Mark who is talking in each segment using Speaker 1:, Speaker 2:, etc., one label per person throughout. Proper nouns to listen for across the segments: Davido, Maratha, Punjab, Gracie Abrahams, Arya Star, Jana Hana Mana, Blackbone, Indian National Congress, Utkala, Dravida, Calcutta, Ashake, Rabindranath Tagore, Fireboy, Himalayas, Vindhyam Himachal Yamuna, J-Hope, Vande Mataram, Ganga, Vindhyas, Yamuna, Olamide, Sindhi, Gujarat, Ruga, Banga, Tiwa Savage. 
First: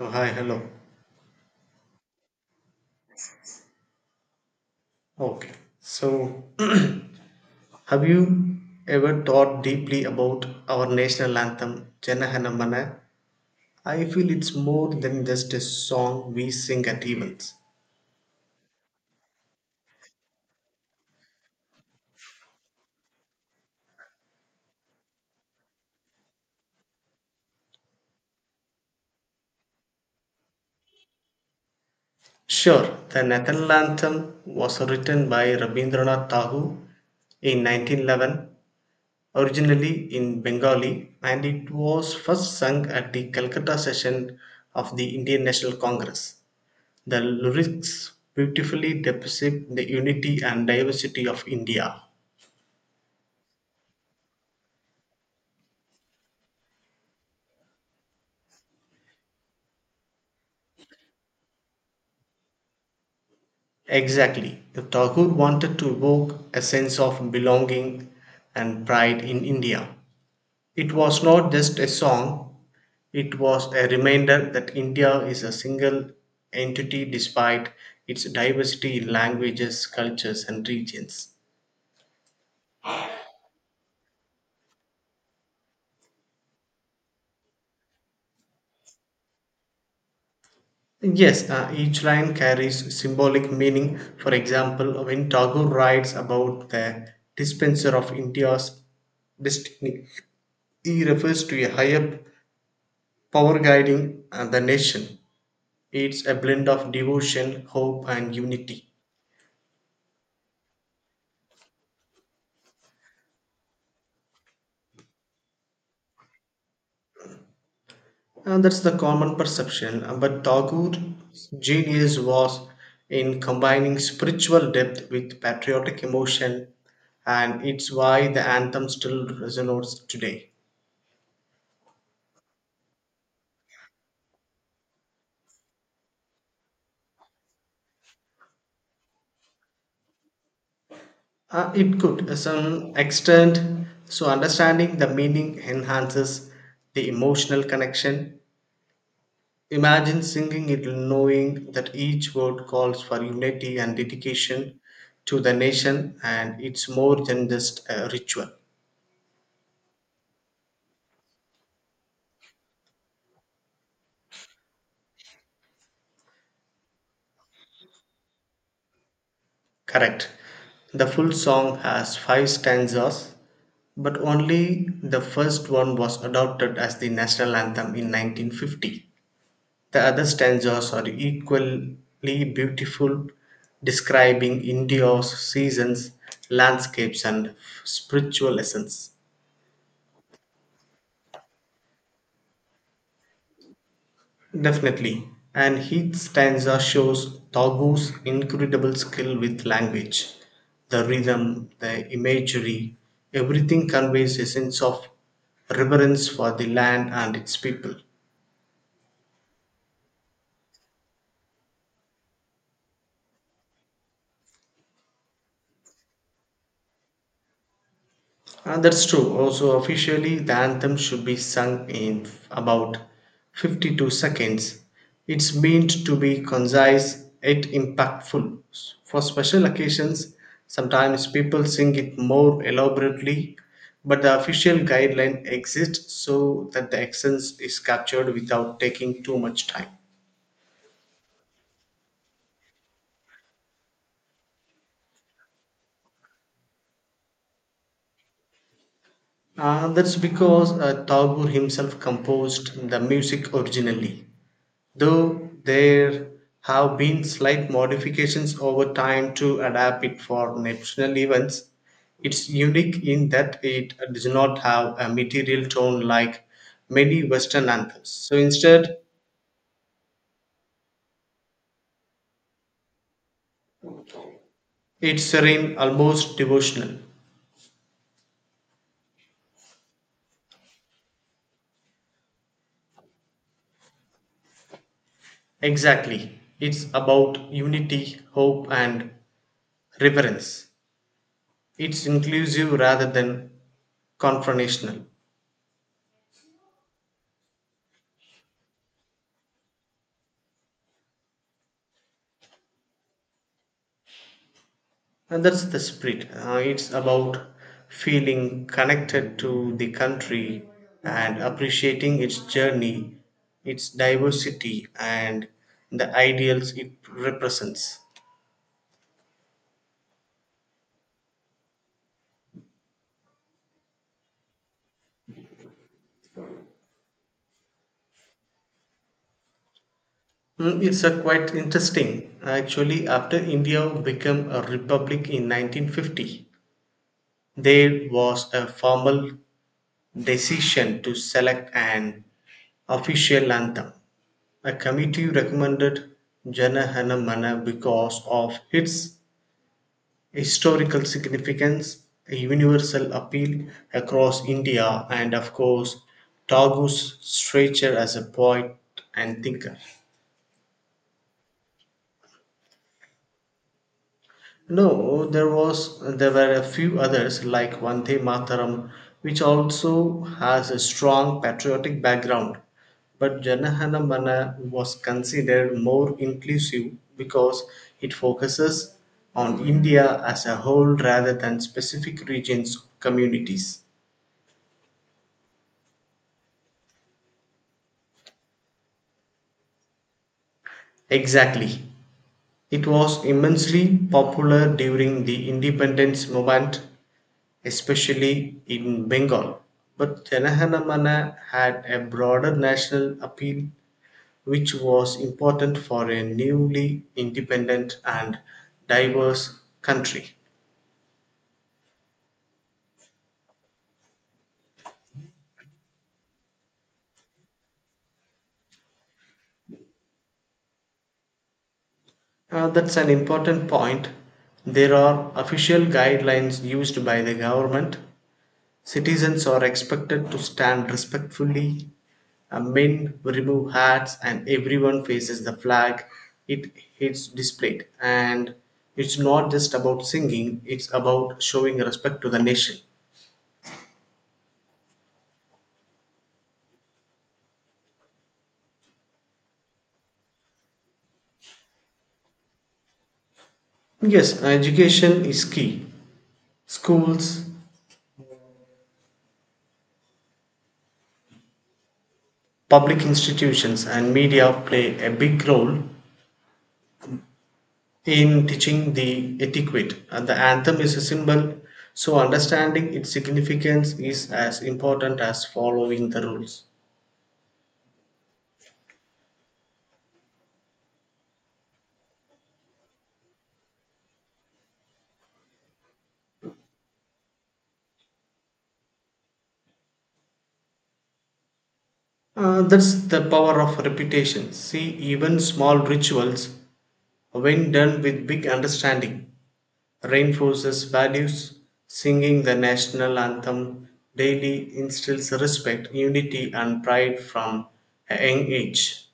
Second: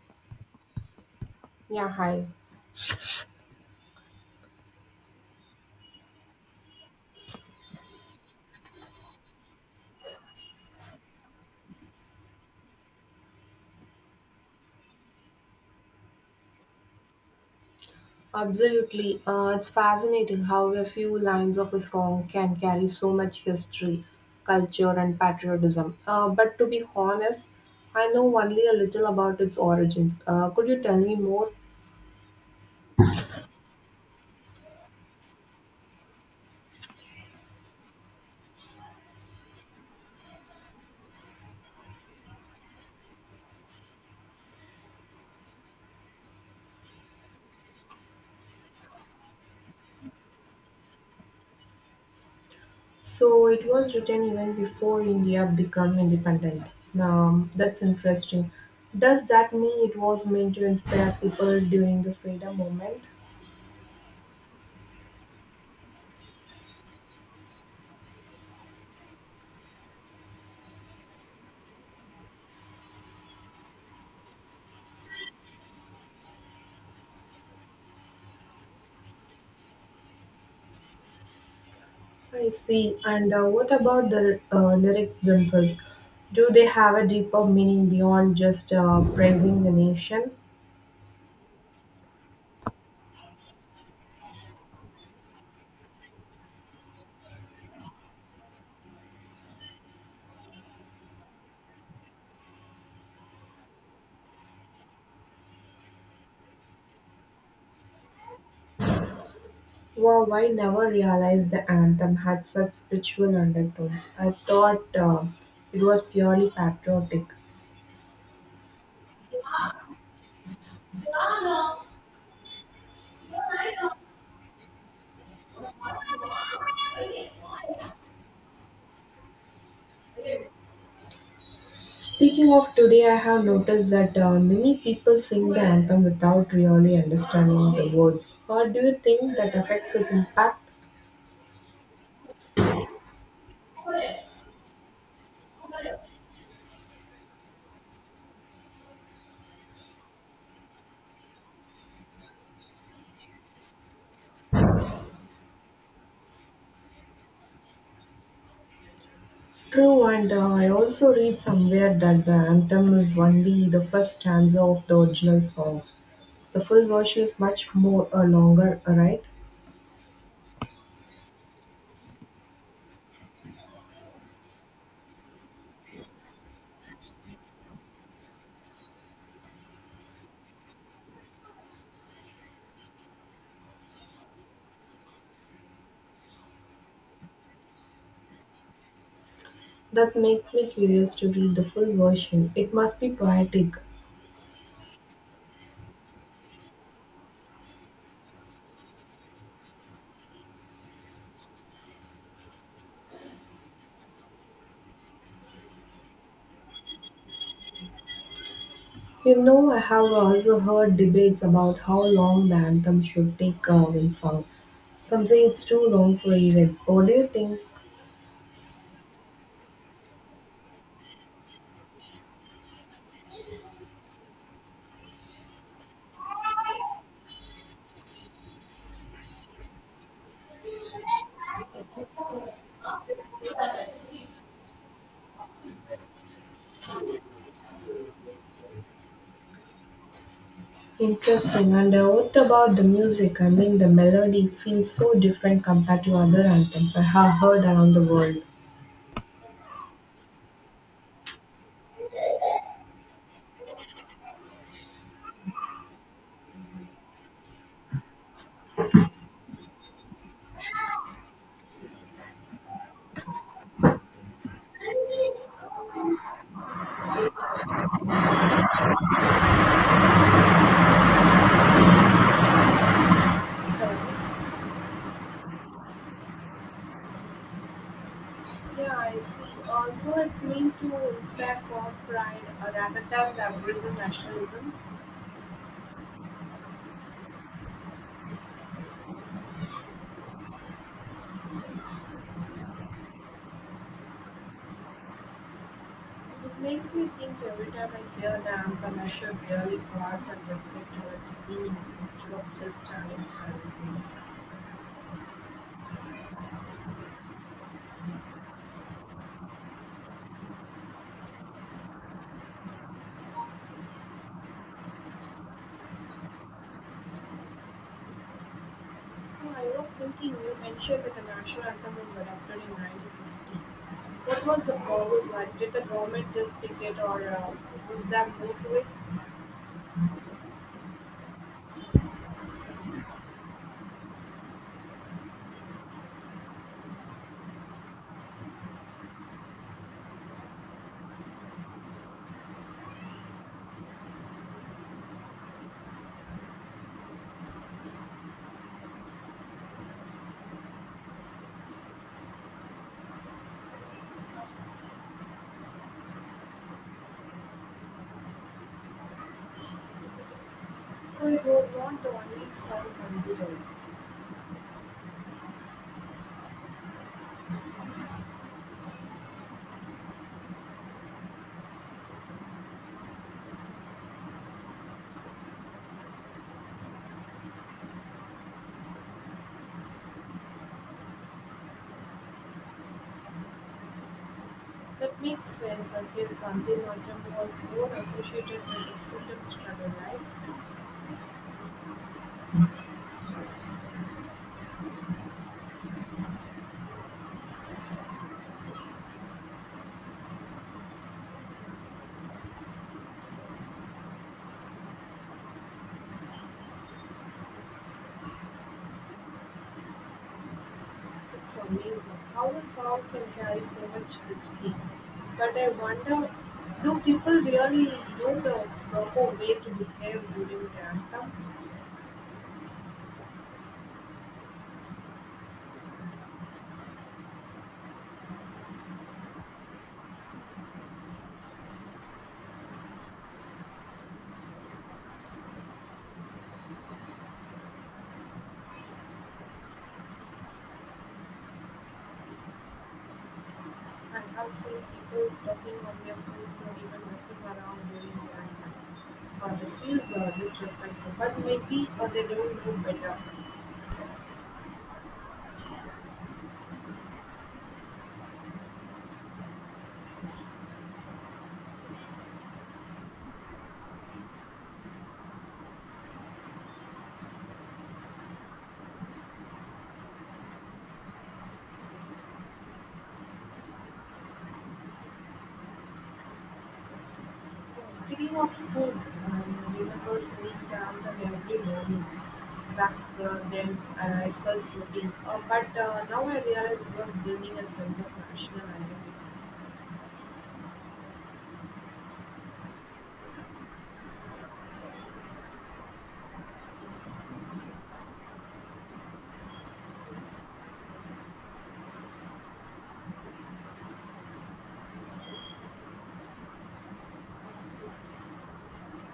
Speaker 1: Oh, hi, hello.
Speaker 2: Yeah, hi.
Speaker 1: Okay. So, have you ever thought deeply about our national anthem, Janaganamana? I feel it's more than just a song we sing at events.
Speaker 2: Absolutely. It's fascinating how a few lines of a song can carry so much history, culture, and patriotism. But to be honest, I know only a little about its origins. Could you tell me more?
Speaker 1: Sure, the national anthem was written by Rabindranath Tagore in 1911, originally in Bengali, and it was first sung at the Calcutta session of the Indian National Congress. The lyrics beautifully depict the unity and diversity of India.
Speaker 2: So, it was written even before India became independent. That's interesting. Does that mean it was meant to inspire people during the freedom movement?
Speaker 1: Exactly. The Tagore wanted to evoke a sense of belonging and pride in India. It was not just a song, it was a reminder that India is a single entity despite its diversity in languages, cultures, and regions.
Speaker 2: I see. And what about the lyrics themselves? Do they have a deeper meaning beyond just praising the nation?
Speaker 1: Yes, each line carries symbolic meaning. For example, when Tagore writes about the dispenser of India's destiny, he refers to a higher power guiding the nation. It's a blend of devotion, hope, and unity.
Speaker 2: Wow, I never realized the anthem had such spiritual undertones. I thought it was purely patriotic.
Speaker 1: And that's the common perception. But Tagore's genius was in combining spiritual depth with patriotic emotion, and it's why the anthem still resonates today.
Speaker 2: Speaking of today, I have noticed that many people sing the anthem without really understanding the words. How do you think that affects its impact?
Speaker 1: It could, to some extent. So, understanding the meaning enhances the emotional connection. Imagine singing it knowing that each word calls for unity and dedication to the nation, and it's more than just a ritual.
Speaker 2: True, and I also read somewhere that the anthem is only the first stanza of the original song. The full version is much more longer, right?
Speaker 1: Correct. The full song has five stanzas, but only the first one was adopted as the national anthem in 1950. The other stanzas are equally beautiful, describing India's seasons, landscapes, and spiritual lessons.
Speaker 2: That makes me curious to read the full version. It must be poetic.
Speaker 1: Definitely. And each stanza shows Tagu's incredible skill with language. The rhythm, the imagery, everything conveys a sense of reverence for the land and its people.
Speaker 2: You know, I have also heard debates about how long the anthem should take when sung. Some say it's too long for events. What do you think?
Speaker 1: That's true. Also, officially, the anthem should be sung in about 52 seconds. It's meant to be concise yet impactful. For special occasions, sometimes people sing it more elaborately, but the official guideline exists so that the essence is captured without taking too much time.
Speaker 2: Interesting. And what about the music? I mean, the melody feels so different compared to other anthems I have heard around the world.
Speaker 1: That's because Tagore himself composed the music originally, though there have been slight modifications over time to adapt it for national events. It's unique in that it does not have a material tone like many Western anthems. So instead, it's serene, almost devotional.
Speaker 2: Yeah, I see. Also, it's meant to inspire God pride rather than the aggressive nationalism.
Speaker 1: Exactly. It's about unity, hope, and reverence. It's inclusive rather than confrontational.
Speaker 2: This makes me think every time I hear the anthem, I should really pause and reflect on its meaning instead of just standing silently.
Speaker 1: And that's the spirit. It's about feeling connected to the country and appreciating its journey, its diversity, and the ideals it represents.
Speaker 2: Oh, I was thinking you mentioned that the national anthem was adopted in 1950. What was the process like? Did the government just pick it, or was there more to it?
Speaker 1: Mm. It's a quite interesting. Actually, after India became a republic in 1950, there was a formal decision to select an official anthem. A committee recommended Jana Hana Mana because of its historical significance, a universal appeal across India, and of course, Tagu's stature as a poet and thinker.
Speaker 2: So it was not the only song considered.
Speaker 1: No, there were a few others like Vande Mataram, which also has a strong patriotic background. But Janahana Mana was considered more inclusive because it focuses on India as a whole rather than specific regions or communities.
Speaker 2: That makes sense. I guess Vande Mataram was more associated with the freedom struggle, right?
Speaker 1: Exactly. It was immensely popular during the independence movement, especially in Bengal. But Janaganamana had a broader national appeal, which was important for a newly independent and diverse country.
Speaker 2: It's amazing how a song can carry so much history. But I wonder, do people really know the proper way to behave during the anthem?
Speaker 1: That's an important point. There are official guidelines used by the government. Citizens are expected to stand respectfully, men remove hats, and everyone faces the flag it is displayed. And it's not just about singing, it's about showing respect to the nation.
Speaker 2: I have seen people talking on their phones or even walking around during the night time. That feels disrespectful, but maybe they don't know better.
Speaker 1: Yes, education is key. Schools, public institutions, and media play a big role in teaching the etiquette. And the anthem is a symbol, so understanding its significance is as important as following the rules.
Speaker 2: Speaking of school, I remember sitting down the every morning. Back then, I felt routine, but now I realize it was building a sense of national identity.
Speaker 1: That's the power of repetition. See, even small rituals, when done with big understanding, reinforces values. Singing the national anthem daily instills respect, unity, and pride from a young age.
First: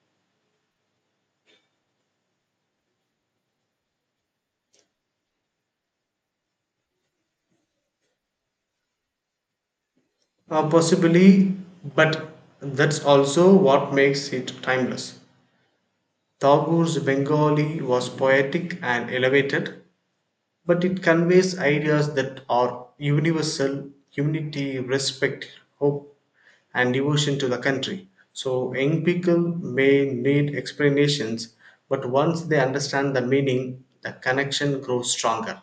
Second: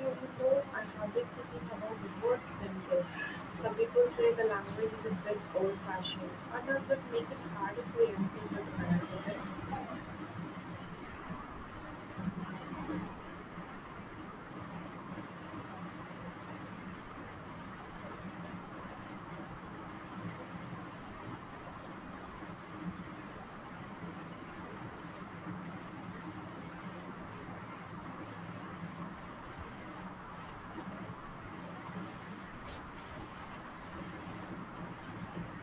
Speaker 2: You know, I have been thinking about the words themselves. Some people say the language is a bit old fashioned. What does that make it harder for young people to connect with it?
Speaker 1: Possibly, but that's also what makes it timeless. Tagore's Bengali was poetic and elevated, but it conveys ideas that are universal unity, respect, hope, and devotion to the country. So, young people may need explanations, but once they understand the meaning, the connection grows stronger.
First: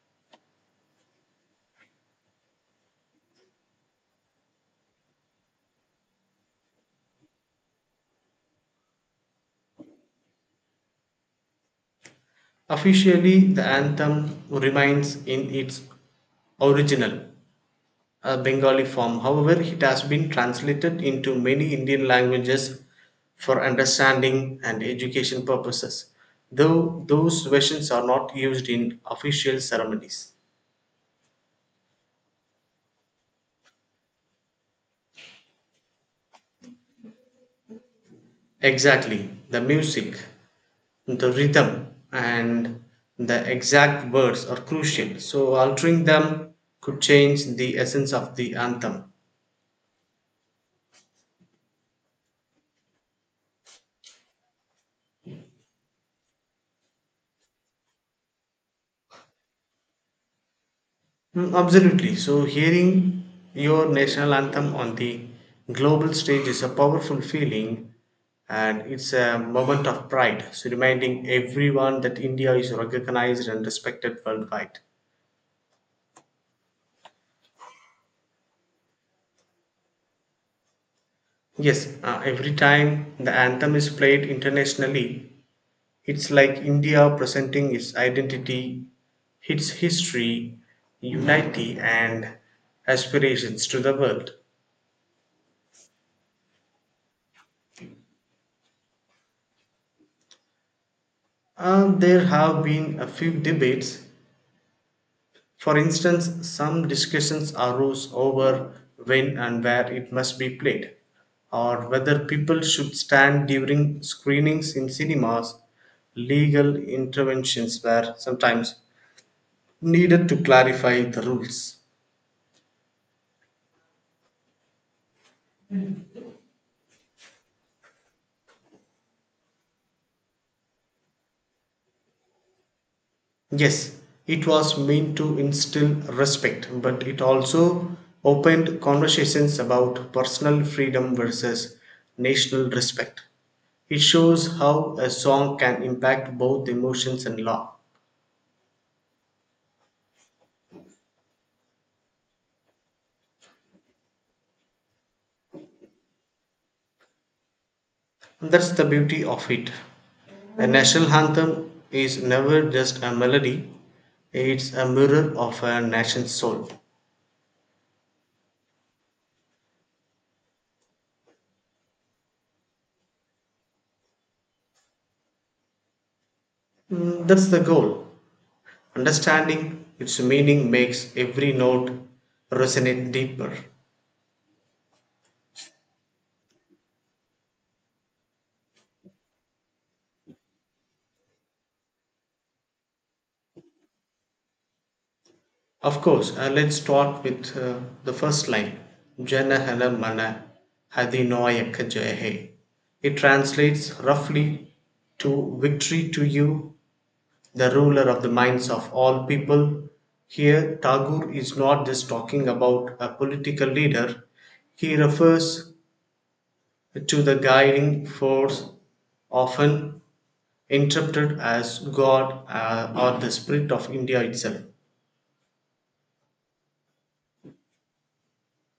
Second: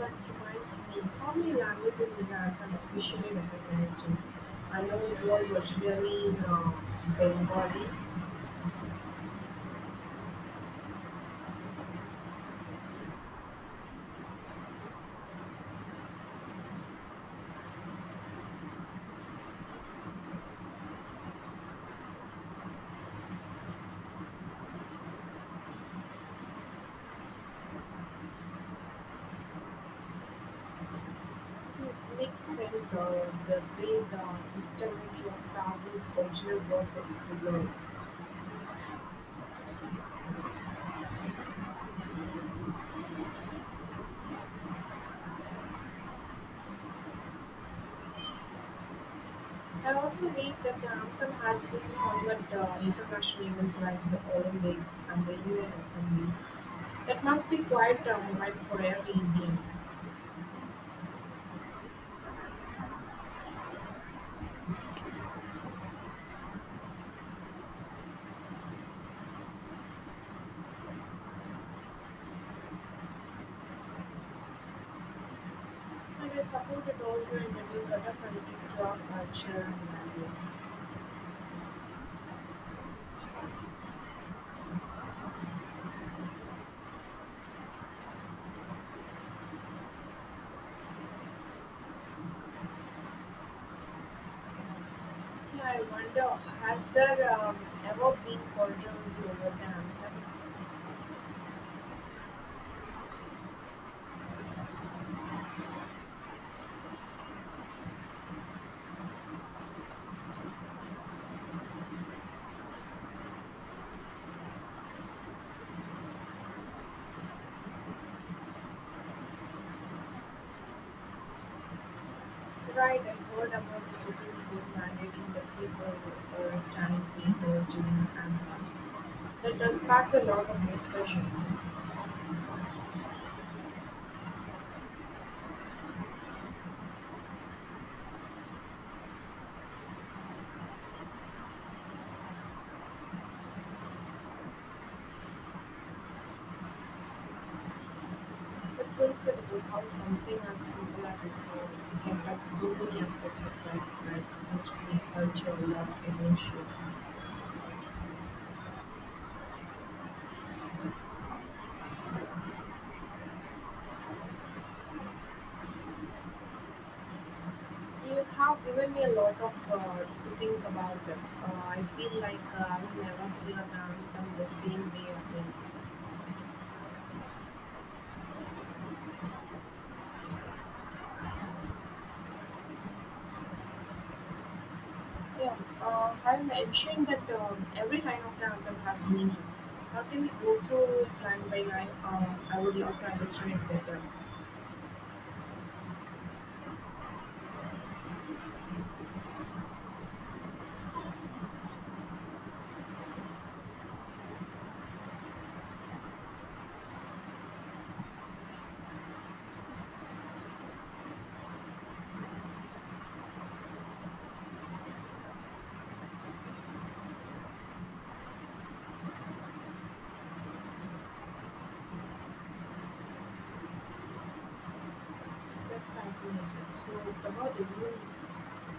Speaker 2: That reminds me, how many languages is that officially recognized in? I know it was originally in Bengali.
Speaker 1: Officially, the anthem remains in its original a Bengali form. However, it has been translated into many Indian languages for understanding and education purposes, though those versions are not used in official ceremonies.
Speaker 2: It makes sense the way the integrity of Tabu's original work was preserved.
Speaker 1: Exactly, the music, the rhythm, and the exact words are crucial, so altering them could change the essence of the anthem.
Speaker 2: I also read that the anthem has been sung at international events like the Olympics and the UN Assembly. That must be quite a moment for every Indian.
Speaker 1: Mm. Absolutely. So, hearing your national anthem on the global stage is a powerful feeling, and it's a moment of pride. So, reminding everyone that India is recognized and respected worldwide.
Speaker 2: And I suppose it also introduce other countries to our culture and values.
Speaker 1: Yes, every time the anthem is played internationally, it's like India presenting its identity, its history, unity, and aspirations to the world.
Speaker 2: Yeah, I wonder, has there ever been controversy over the anthem?
Speaker 1: There have been a few debates. For instance, some discussions arose over when and where it must be played, or whether people should stand during screenings in cinemas. Legal interventions were sometimes needed to clarify the rules.
Speaker 2: Right, I heard about the Supreme Court mandating that people stand in theaters during the anthem. That does pack a lot of discussions.
Speaker 1: Yes, it was meant to instill respect, but it also opened conversations about personal freedom versus national respect. It shows how a song can impact both emotions and law.
Speaker 2: It's incredible how something as simple as a song can touch so many aspects of life, like history, culture, love, emotions.
Speaker 1: And that's the beauty of it. A national anthem is never just a melody, it's a mirror of a nation's soul.
Speaker 2: You have given me a lot of to think about. I feel like I will never hear the anthem the same way again.
Speaker 1: Mm. That's the goal. Understanding its meaning makes every note resonate deeper.
Speaker 2: Yeah, I mentioned that every line of the anthem has meaning. How can we go through it line by line? I would love to understand it better.
Speaker 1: Of course, let's start with the first line, "Jana Janahana Mana Hadinayaka Jayahe." It translates roughly to "Victory to you, the ruler of the minds of all people." Here, Tagore is not just talking about a political leader, he refers to the guiding force, often interpreted as God or the spirit of India itself.
Speaker 2: That's fascinating. So it's about the unity,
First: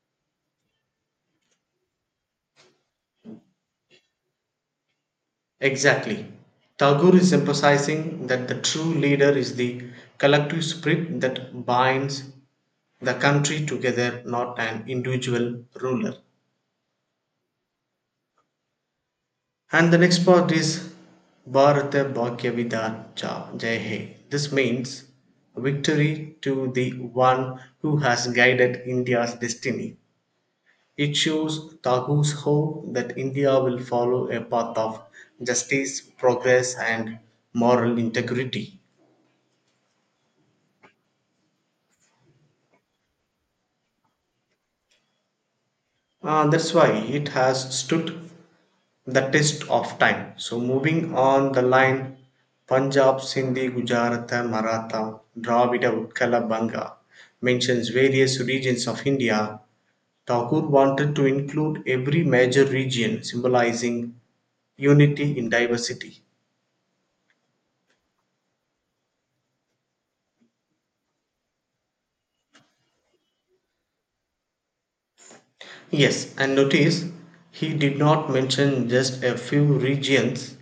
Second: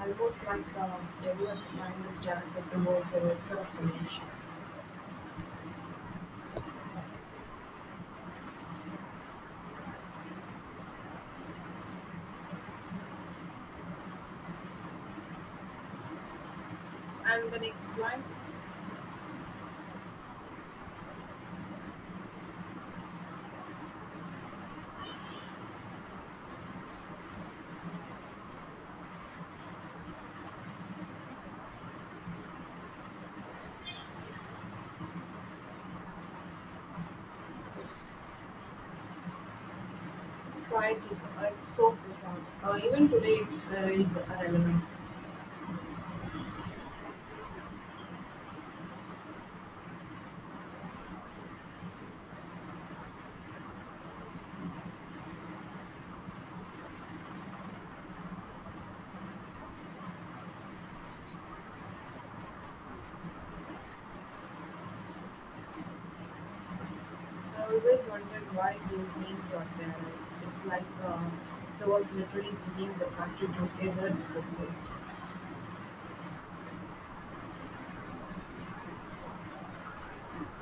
Speaker 2: almost like everyone's mind is directed towards the welfare of the nation.
Speaker 1: Exactly. Tagore is emphasizing that the true leader is the collective spirit that binds the country together, not an individual ruler.
Speaker 2: And the next line,
Speaker 1: And the next part is Bharata Bhagya Vidarcha Jai He. This means victory to the one who has guided India's destiny. It shows Tagore's hope that India will follow a path of justice, progress, and moral integrity.
Speaker 2: it's quite, it's so profound. Even today, it is relevant.
Speaker 1: That's why it has stood the test of time. So, moving on, the line Punjab, Sindhi, Gujarat, Maratha, Dravida, Utkala, Banga mentions various regions of India. Thakur wanted to include every major region, symbolizing unity in diversity.
Speaker 2: I always wondered why those names are there. It's like there was literally bringing the country together to the goods.
Speaker 1: Yes, and notice he did not mention just a few regions.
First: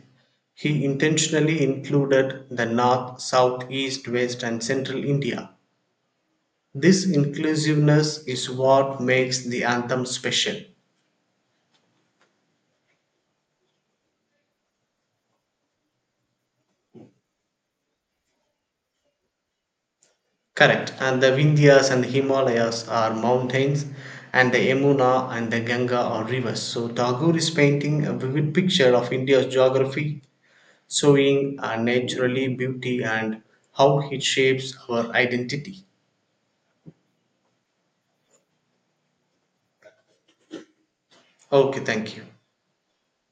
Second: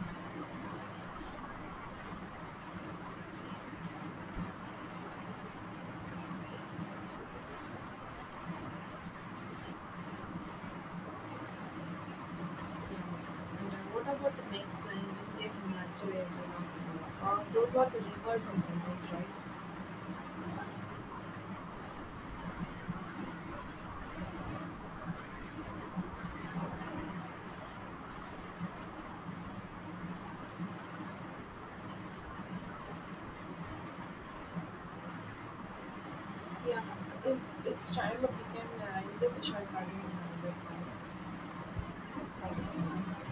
Speaker 1: He intentionally included the north, south, east, west, and central India. This inclusiveness is what makes the anthem special.
Speaker 2: Yeah. And what about the next line, Vindhyam Himachal Yamuna? Those are the rivers and mountains, right?
Speaker 1: Correct. And the Vindhyas and the Himalayas are mountains, and the Yamuna and the Ganga are rivers. So Tagore is painting a vivid picture of India's geography, showing naturally beauty and how it shapes our identity.
Speaker 2: Yeah, it- it's time that we can end this session. Uh, like, uh,
Speaker 1: Okay, thank you.
Speaker 2: pardon.